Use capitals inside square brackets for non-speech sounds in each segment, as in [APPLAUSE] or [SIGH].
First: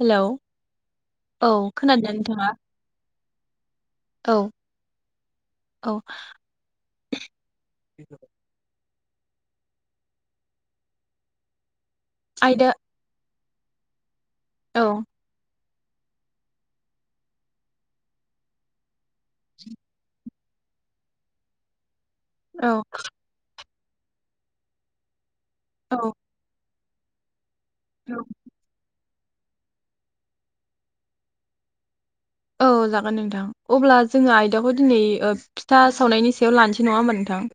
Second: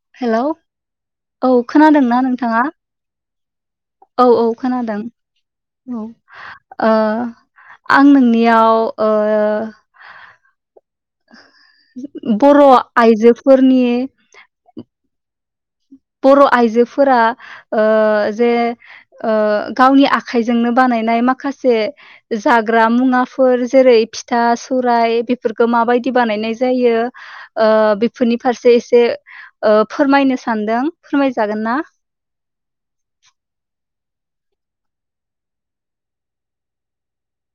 Hello hello औ खोनादोंना नोंथाङा। औ औ खोनादों औ आं नोंनियाव ओ बर' आयदा आइजो फुरनिय अ बर' आइजोफोरा ओ जे ओ गावनि आ आखाइजोंनो बानायनाय माखासे जाग्रा मुवाफोर जेरै फिथा सौरायाइ बे औ माबायदि बानायनाय जायो। बेफोरनि फारसे एसे फोरमायनो सानदों। फोरमायजागोन ना? औ जागोन नोंथां अब्ला जोङो आयदाखौ दिनै फिथा सावनायनि सायाव लानोसै नङा होमा नोंथां।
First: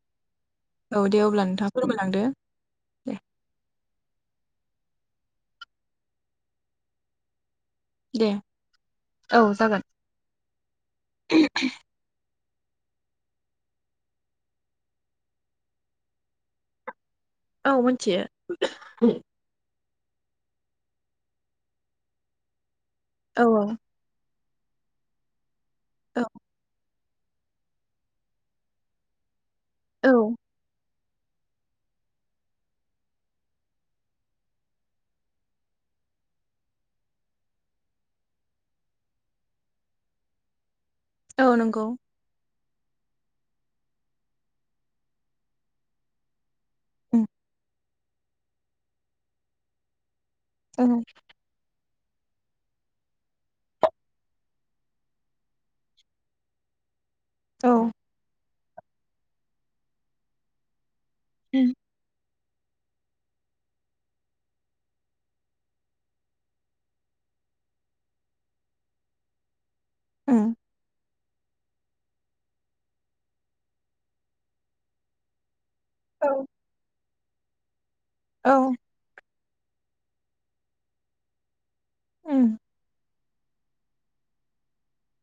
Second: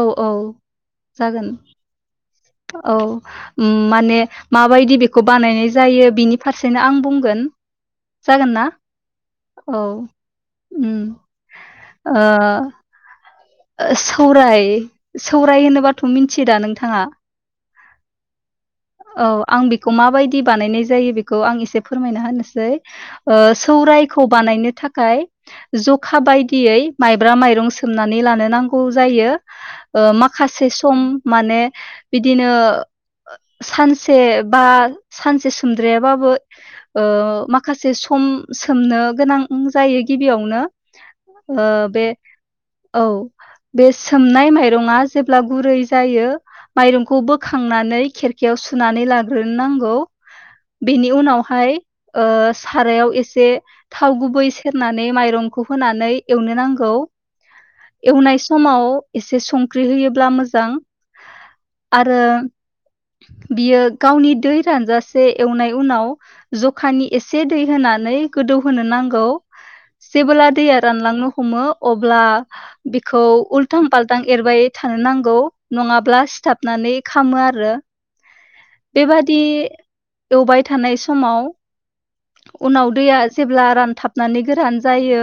औ औ। औ दे अब्ला जागोन नोंथाङा फोरमायलांदो। औ दे माने माबायदि बेखौ बानायनाय जायो बिनि फारसेनो आं बुंगोन। दे जागोनना? औ उ ओ [INAUDIBLE] सौराय सौराय होनोबाथ' मिथि दा नोंथाङा? औ मिथियो। औ आं बेखौ खौ माबायदि बानायनाय जायो बेखौ आं एसे फोरमायना होनोसै। औ सौरायाइखौ बानायनो थाखाय जखा औ बायदियै माइब्रा माइरं सोमनानै लानो नांगौ जायो। औ माखासे सम माने बिदिनो सानसे बा सानसे सोमद्रायाबाबो ओ माखासे सम सोमनो गोनां जायो गिबियावनो औ ओ नंगौ बे औ बे सोमनाय माइरङा जेब्ला गुरै जायो। माइरंखौ उम बोखांनानै बियाव सुनानै लाग्रोनांगौ उम बेनि उनावहाय ओ सारायाव एसे थाव गुबै सेरनानै माइरंखौ होनानै एवनो नांगौ। औ एवनाय समाव एसे संख्रि होयोब्ला मोजां उम आरो बियो गावनि दै रानजासे एवनाय उनाव जखानि एसे दै होनानै गोदौहोनो नांगौ। जेबोला उम दैया रानलांङो हमो अब्ला बिखौ उल्थां फाल्थां एरबाय थानो नांगौ। नङाब्ला औ सिथाबनानै खामो आरो औ बिदि एवबाय थानाय समाव उम उनाव दैया जेब्ला रानथाबनानै गोरान जायो।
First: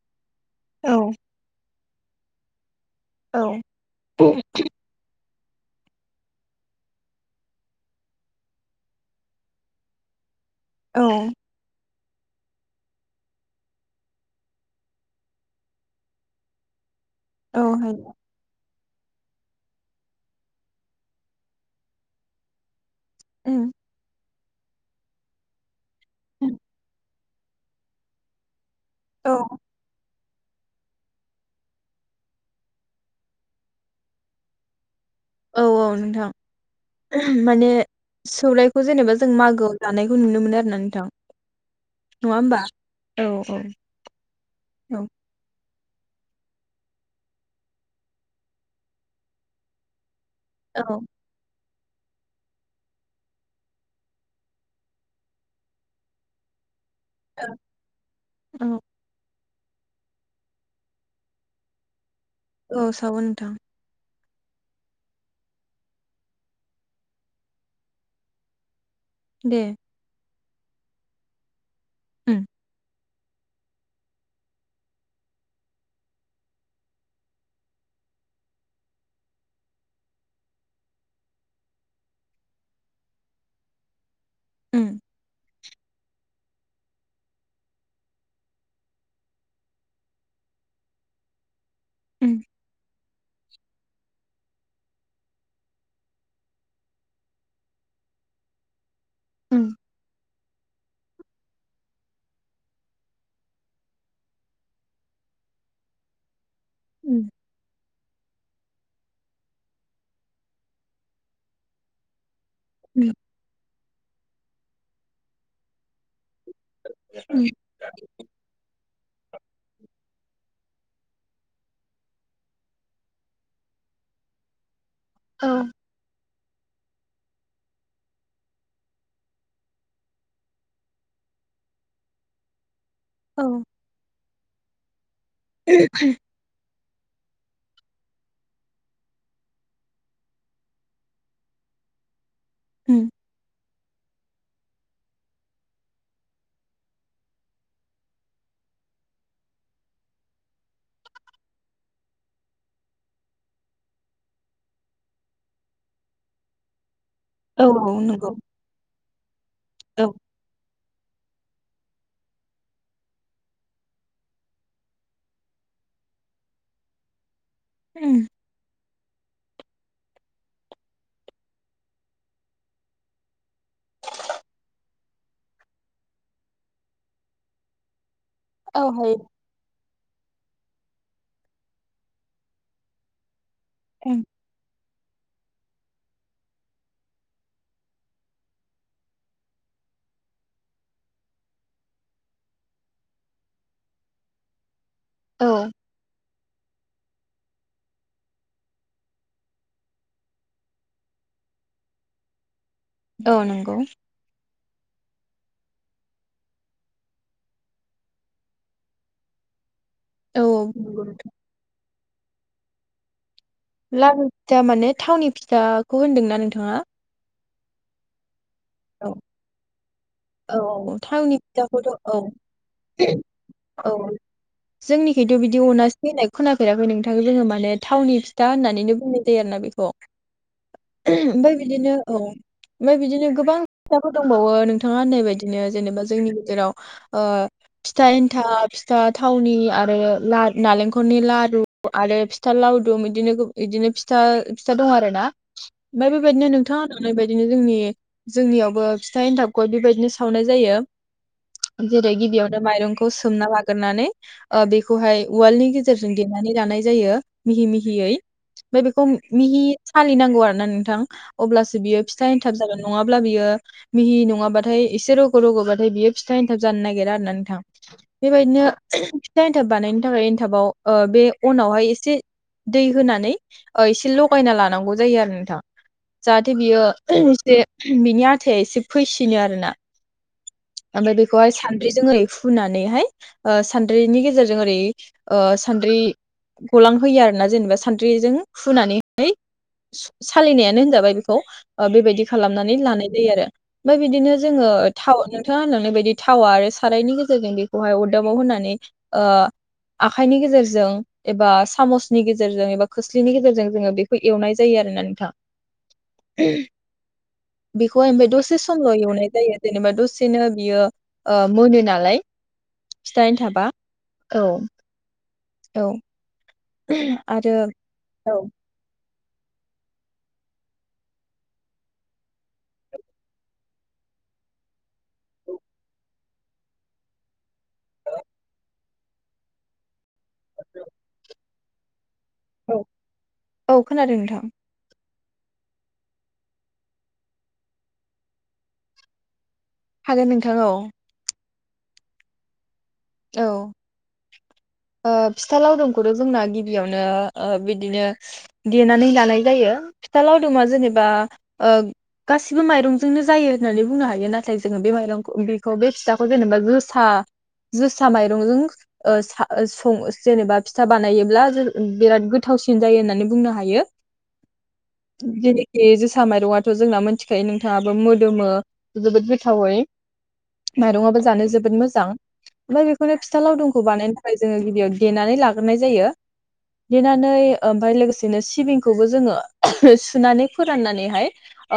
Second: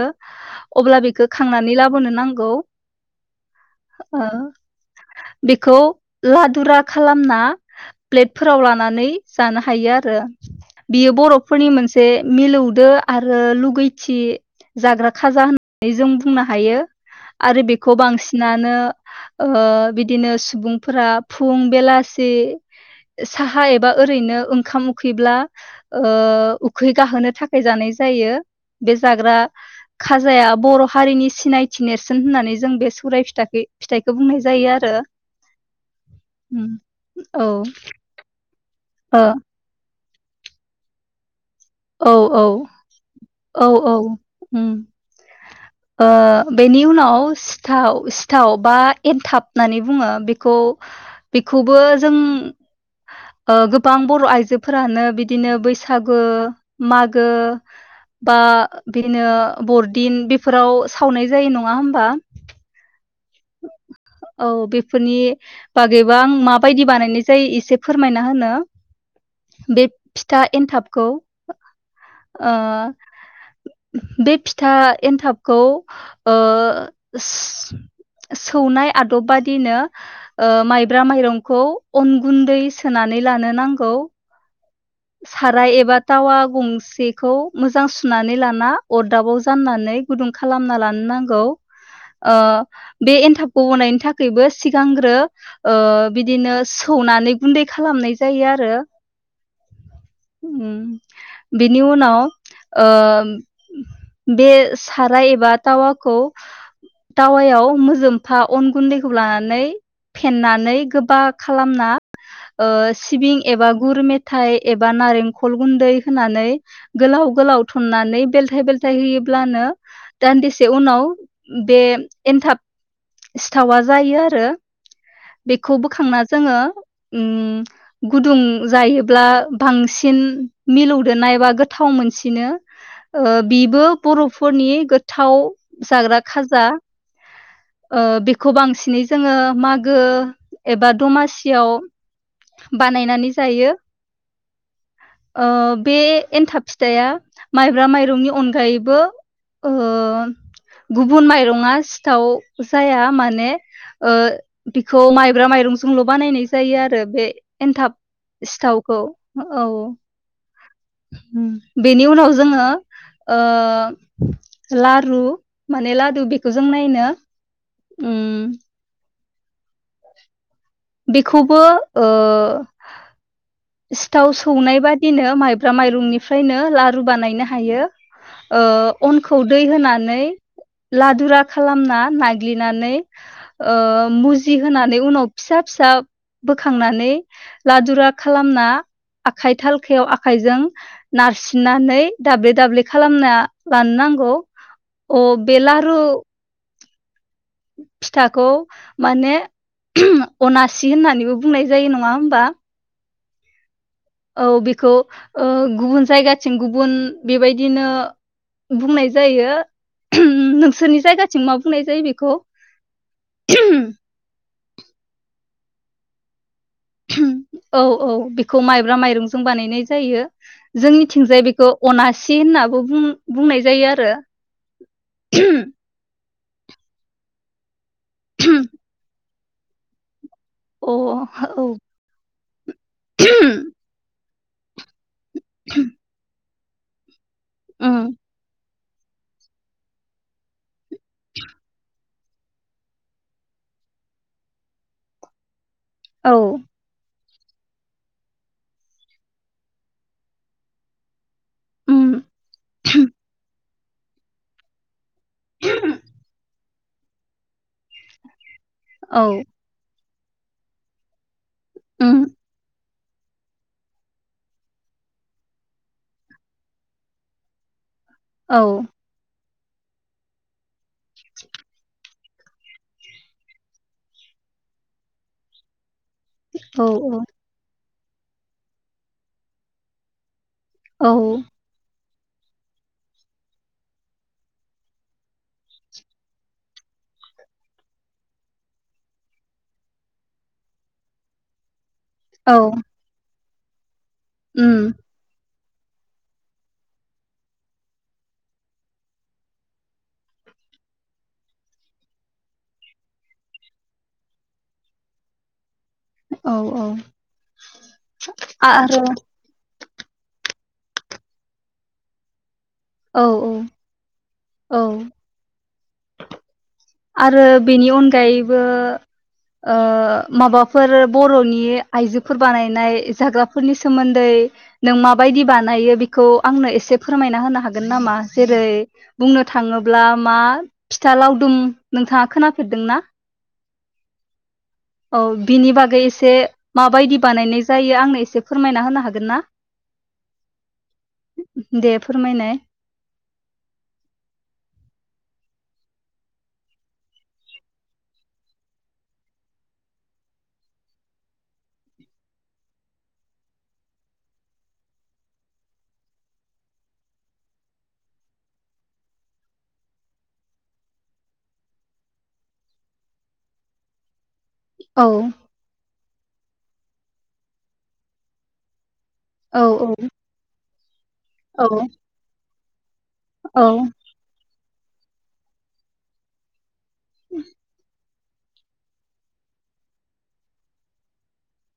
औ अब्ला बेखौ खांनानै लाबो बोनो नांगौ औ ओ बेखौ लादुरा खालामना प्लेटफोराव लानानै जानो हायो आरो औ बियो बर' नि मोनसे मिलौदो आरो लुगैथि जाग्रा खाजा होननानै जों बुंनो हायो। औ आरो बेखौ हायो बांसिनानो ओ बिदिनो सुबुंफोरा फुं बेलासि उम साहा एबा ओरैनो ओंखाम उखैब्ला ओ उखै गाहोनो थाखाय जानाय जायो बे औ जाग्रा औ खाजाया बर' हारिनि सिनायथि नेरसोन होननानै जों बे सौराय फिथा फिथाइखौ बुंनाय जायो आरो। औ औ नोंथां उम औ माने सौराय जेनेबा ओ जों मागोआव जानाय खौ नु मोनो आरो ना नोंथां। औ नङा औ होमबा? औ औ उम। औ ओ बेनि उनाव सिथाव सिथाव बा एनथाब होननानै बुङो औ बे बेखौ खौबो जों ओ गोबां बर' आइजोफोरानो बिदिनो बैसागो मागो बा औ बिनो बरदिन बेफोराव सावनाय जायो नङा होमबा? औ सावो नोंथां। औ बेफोरनि बागैबो आं माबायदि बानायनाय जायो एसे फोरमायना होनो। दे बे फिथा एन्थाबखौ उम ओह बे फिथा एन्थाबखौ ओ सौनाय आदबबादिनो ओ माइब्रा माइरंखौ अन गुन्दै सोनानै लानो नांगौ। उम साराय एबा थावा गंसेखौ मोजां सुनानै लाना अरदाबाव जाननानै गुदुं खालामना लानो नांगौ। उम ओ बे एन्थाबखौ बनायनि थाखायबो सिगांग्रो ओ बिदिनो सौनानै गुन्दै खालामनाय जायो आरो। उम उम बेनि उनाव बे साराय एबा टावाखौ उम टावायाव मोजोम एफा अन गुन्दैखौ लानानै फेननानै गोबा खालामना ओ उम सिबिं एबा गुर मेथ थाइ एबा नारेंखल गुन्दै होनानै गोलाव उम गोलाव थननानै बेलथाय बेलथाय होयोब्लानो दान्दि से उनाव बे एनथाब सिथावा जायो आरो। औ बेखौ बोखांना जोङो उम गुदुं जायो ब्ला बांसिन मिलौदोनाय एबा गोथाव मोनसिनो। ओ औ बिबो बर'फोरनि गो थाव जाग्रा खाजा। ओ बेखौ बांसिनै जोङो मागो एबा दमासियाव उम बानायनानै जायो। ओ बे एन्थाब फिथाया माइब्रा माइरंनि अनगायैबो ओ गुबुन माइरङआ सिथाव जाया माने ओ बिखौ माइब्रा माइरंजोंल' बानायनाय जायो आ बे औ एन्थाब औ नंगौ सिथावखौ औ। उम बेनि उनाव जोङो ओ लारु माने लदु बेखौ जों नायनो उम। बेखौबो ओ सिथाव सौनाय बादिनो माइब्रा माइरंनिफ्रायनो लारु बानायनो हायो ओ औ हायो अनखौ दै होना लादुरा खालामना नाग्लिनानै ओ उम मुजि होना नै उनाव फिसा फिसा बोखांनानै लादुरा खालामना आखाइ थालखायाव आखाइजों नारसिननानै दाब्ले दाब्ले खालामना लानो नांगौ अ औ बेेलारु फिथाखौ माने अनासि होननानैबो बुंनाय जायो नङा होमबा? औ नंगौ। औ बेखौ ओ गुबुन जायगाथिं गुबुन बेबायदिनो बुंनाय जायो औ नोंसोरनि नंगौ नोंथां जायगाथिं मा बुंनाय जायो बे खौ। लालिु फिथा माने थावनि फिथाखौ होनदोंना नोंथाङा? औ औ। खौ माइब्रा औ माइरंजों बानायनाय जायो औ औ थावनि जोंनिथिंजाय बेखौ फिथाखौथ' औ अनासि होननाबो बुं बुंनाय जायो औ आरो जोंनिखायथ' बिदि अनास होन्नाय खोनाफेराखै नोंथां जोङो माने थावनि फिथा होननानैनो बुंनाय आरोना बेखौ अ ओमफफ्राय बिदिनो औ ओमफ्राय बिदिनो गोबां [UNINTELLIGIBLE] दंबावो नों [UNINTELLIGIBLE] बिदिनो जेनेबा जोंनि गेजेराव ओ फिथा एनथाब फिथा थावनि आरो नालेंखलनि लारु आरो फिथा लावदुम इदिनो इदिनो फिथा फिथा दं आरो ना ओमफ्राय औ बेबायदिनो नोंथाङा होनलांनाय बायदि इदिनो जोंनि जोंनियावबो फिथा एन्थाब गय बेबायदिनो सावनाय जायो। उम औ जेरै उम गिबियावनो माइरंखौ सोमना ला गोरनानै ओ बे खौहाय उवालनि गेजेरजों देनानै लानाय जायो। मिहि मि हियै। ओमफाय बेखौ औ मिहि फालिनांगौ आरोना नोंथां। अब्लासो बियो उम फिथा एनथाब जागोन। नङाब्ला बियो मिहि नङा बाथाय एसे रग' रग'बाथाय बियो फिथा एन्थाब जानो नागिरा आरोना नोंथां। औ बेबायदिनो फिथा एन्थाब बानायनो थाखाय एन्थाबाव ओ बे अनावहाय एसे दै होनानै ओ एसे लगायना लानांगौ जायो आरो नोंथां। जाहाथे औ बियो एसे बिनि आथाया एसे फै सिनो आरोना। औ ओमफाय बेखौहाय सानद्रिजों ओरै फुनानैहाय ओ सान्द्रैनि गेजेरजों ओरै ओ सान्द्रि गलांहोयो आरोना जेनेबा सान्द्रिजों फुनानैहाय सालिनायानो होनजाबाय बेखौ। ओ बेबायदि औ खालामनानै लानाय जायो आरो ओमफाय बिदिनो जोङो उम [INAUDIBLE] नोंथाङा होनलांनाय बायदि थावा आरो सारायनि गेजेरजों बेखौहाय अदाबाव होनानै ओ आखाइनि गेजेरजों एबा सामसनि गेजेरजों एबा खोस्लिनि गेजेरजों जोङो बेखो एवनाय जायो आरोना नोथां। औ औ बेखौ ओमफाय दसे आरो [UNINTELLIGIBLE] एवनाय जायो। जेनेबा दसेनो बियो ओ मोनो नालाय फिथा औ एन्थाबा औ औ। औ। आरो बिनि औ अनगायैबो ओ माबाफोर बर'नि आइजोफोर बानायनाय जाग्राफोरनि सोमोन्दै नों माबायदि बानायो बिखौ आंनो एसे फोरमायना होनो हागोन नामा? जेरै बुंनो थाङोब्ला मा फिथा लावदुम नोंथा खोनाफेरदों औ ना? औ खोनादों नोंथां। औ बिनि बागै एसे माबायदि बानायनाय जायो आंनो एसे फोरमायना होनो हागोन ना? हागोन नोंथां औ। दे फोरमायनाय। औ ओ फिथा लावदुमखौथ' जोंना गिबियावनो ओ बिदिनो देनानै लानाय जायो फिथा लावदुमा जेनेबा ओ गासिबो माइरंजोंनो जायो होननानै बुंनो हायो नाथाय जोङो बे माइरं बेखौ बे फिथाखौ जेनेबा जोसा जोसा माइरंजों ओ सा सं जेनेबा फिथा बानायोब्ला जों बिराद गोथावसिन जायो होननानै बुंनो हायो। औ [UNINTELLIGIBLE] सा माइरंआथ' जोंना मिथिखायो नोंथाङाबो मोदोमो जोबोद औ गोथावै माइरंआबो जानो जोबोद मोजां। ओमफ्राय बेखौनो फिथा औ लावदुमखौ बानायनो थाखाय जोङो गिबियाव देनानै लाग्रोनाय जायो। देनानै ओमफ्राय लोगोसे बिदिनो सिबिंखौबो जोङो सुनानै फोराननानैहाय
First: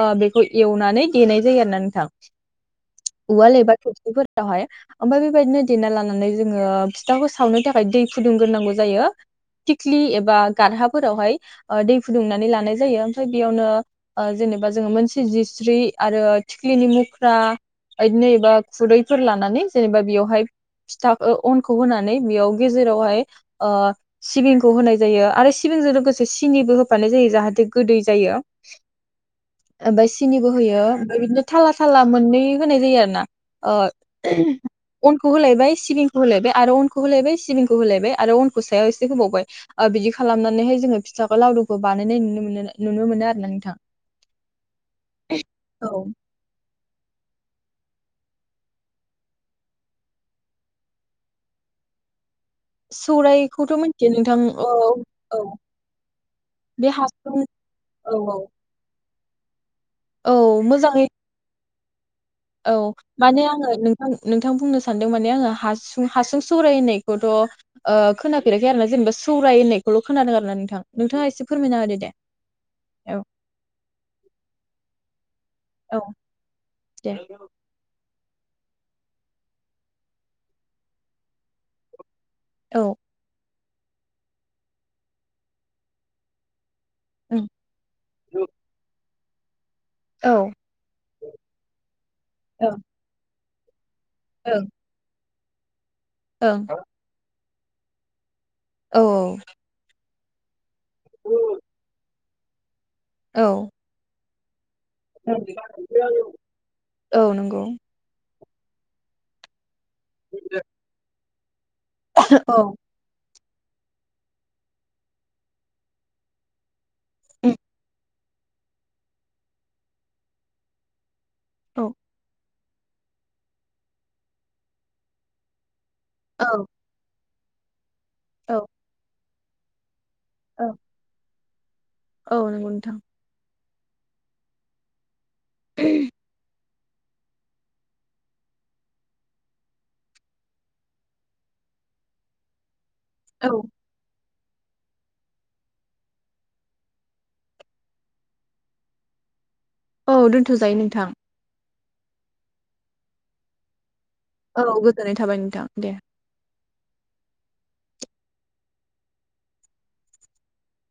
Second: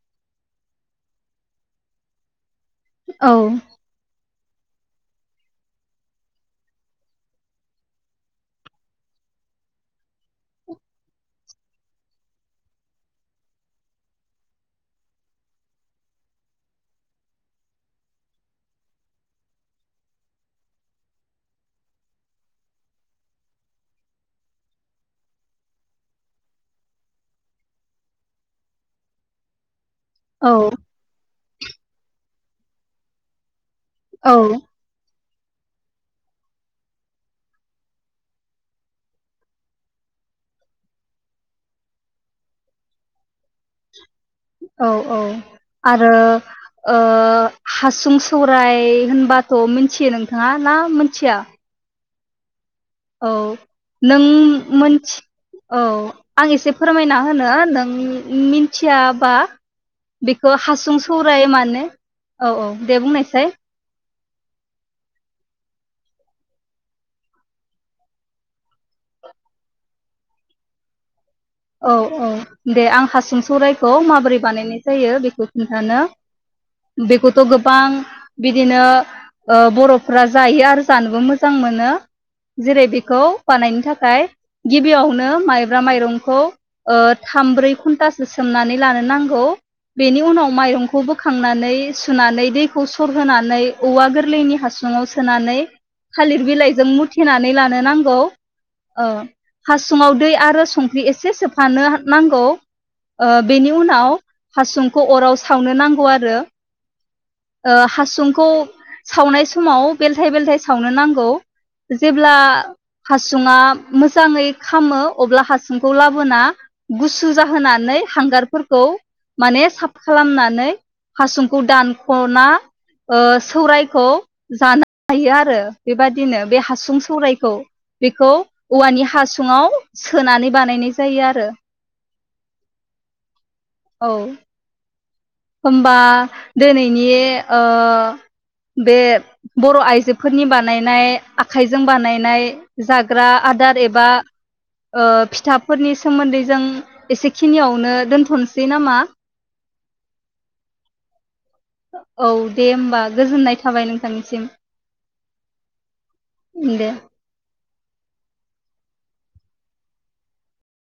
ओ बेखौ एवनानै देनाय जायो आरो ना नोंथां। औ उवाल एबार थुर [UNINTELLIGIBLE] फोरावहाय ओमफाय बे बायदिनो देना लानानै जोङो फिथाखौ सावनो थाखाय दै फुदुंग्रोनांगौ जायो थिख्लि एबा गारहाफोरावहाय ओ दै फुदुंनानै लानाय जायो ओमफ्राय बेयावनो ओ जेनेबा जोङो मोनसे जिस्रि आरो थिख्लिनि मुख्रा बिदिनो एबा खुरैफोर लानानै जेनेबा बेयावहाय फिथा अनखौ होनानै बेयाव गेजेरावहाय ओ सिबिंखौ होनाय जायो आरो सिबिंजों लोगोसे सिनिबो होफानाय जायो जाहाथे गोदै जायो। ओमफ्राय सिनिबो औ होयो ओमफ्राय बिदिनो थाला थाला मोननै होनाय जायो आरो ना औ ओ अ खौ होलायबाय सिबिंखौ होलायबाय आरो अनखौ होलायबाय सिबिंखौ होलायबाय आरो अनखौ सायाव एसे होबावबाय बिदि खालामनानैहाय जोङो फिथाखौ लावदुंखौ बानायनाय नुनो मोनो नुनो मोनो आरो ना नोंथां औ औ औ आरो ओ हासुं सौराय होनबाथ' मिथियो नोंथाङा ना मिथिया? औ सौरायखौथ' मिथियो नों नोंथां औ मोनथि औ आं एसे बे फोरमायना हासुं होनो नों औ औ मिथिया बा औ बेखौ हासुं मोजाङै सौराय मानो औ औ दे बुंनायसाय आं नोंथां बुंनो सानदों माने आङो हासुं हासुं सौराय होननायखौथ ओ' खोनाफेराखै आरोना जेनेबा सौराय होननायखौल' खोनादों आरोना नोंथां नोंथाङा एसे फोरमायना होदो औ दे औ दे आं औ हासुं सौरायखौ माबोरै बानायनाय जायो बे औ नोंथांनो दे बेखौथ' गोबां बिदिनो ओ बर'फ्रा जायो आरो जानोबो मोजां मोनो। औ जेरै बेखौ बानायनो थाखाय गिबियावनो माइब्रा माइरं खौ ओ ओं थाम ब्रै घन्टासो सोमनानै लानो नां गौ बेनि औ उनाव माइरंखौ बोखांनानै सुनानै ओं दैखौ सरहोनानै औवा गोरलैनि ओं हासुङाव सोनानै थालिर ओं बिलाइजों मुथिनानै ला नो नांगौ औ अ' हासुंमाव दै आरो संख्रि ए एसे सोफानो नांगौ औ बेनि उनाव हासुंखौ अराव सावनो नांगौ आरो औ नंगौ हासुंखौ सावनाय समाव बेलथाय बेलथाय सावनो नांगौ जेब्ला औ हासुङा मोजाङै खामो अब्ला हासुंखौ लाबोना गुसु उम जाहोनानै हांगारफोरखौ माने साफा खालामनानै हासुंखौ औ दान सौरायखौ जानो हायो आरो बेबादिनो बे औ हासुं सौराय औ बेखौ औ औवानि हास सुंङाव सोनानै औ बानायनाय जायो आरो औ नंगौ नोंथां औ होमबा दिनैनि बे बर' आइजोफोरनि बानायनाय आखाइजों बानायनाय। जाग्रा औ आदार एबा फिथाफोरनि सोमोन्दै जों एसेखिनियावनो दोनथ'सै नामा औ दोनथ'जायो नोंथां औ दे होमबा गोजोननाय थाबाय नों औ गोजोननाय थाबाय नोंथां दे इ द [UNINTELLIGIBLE]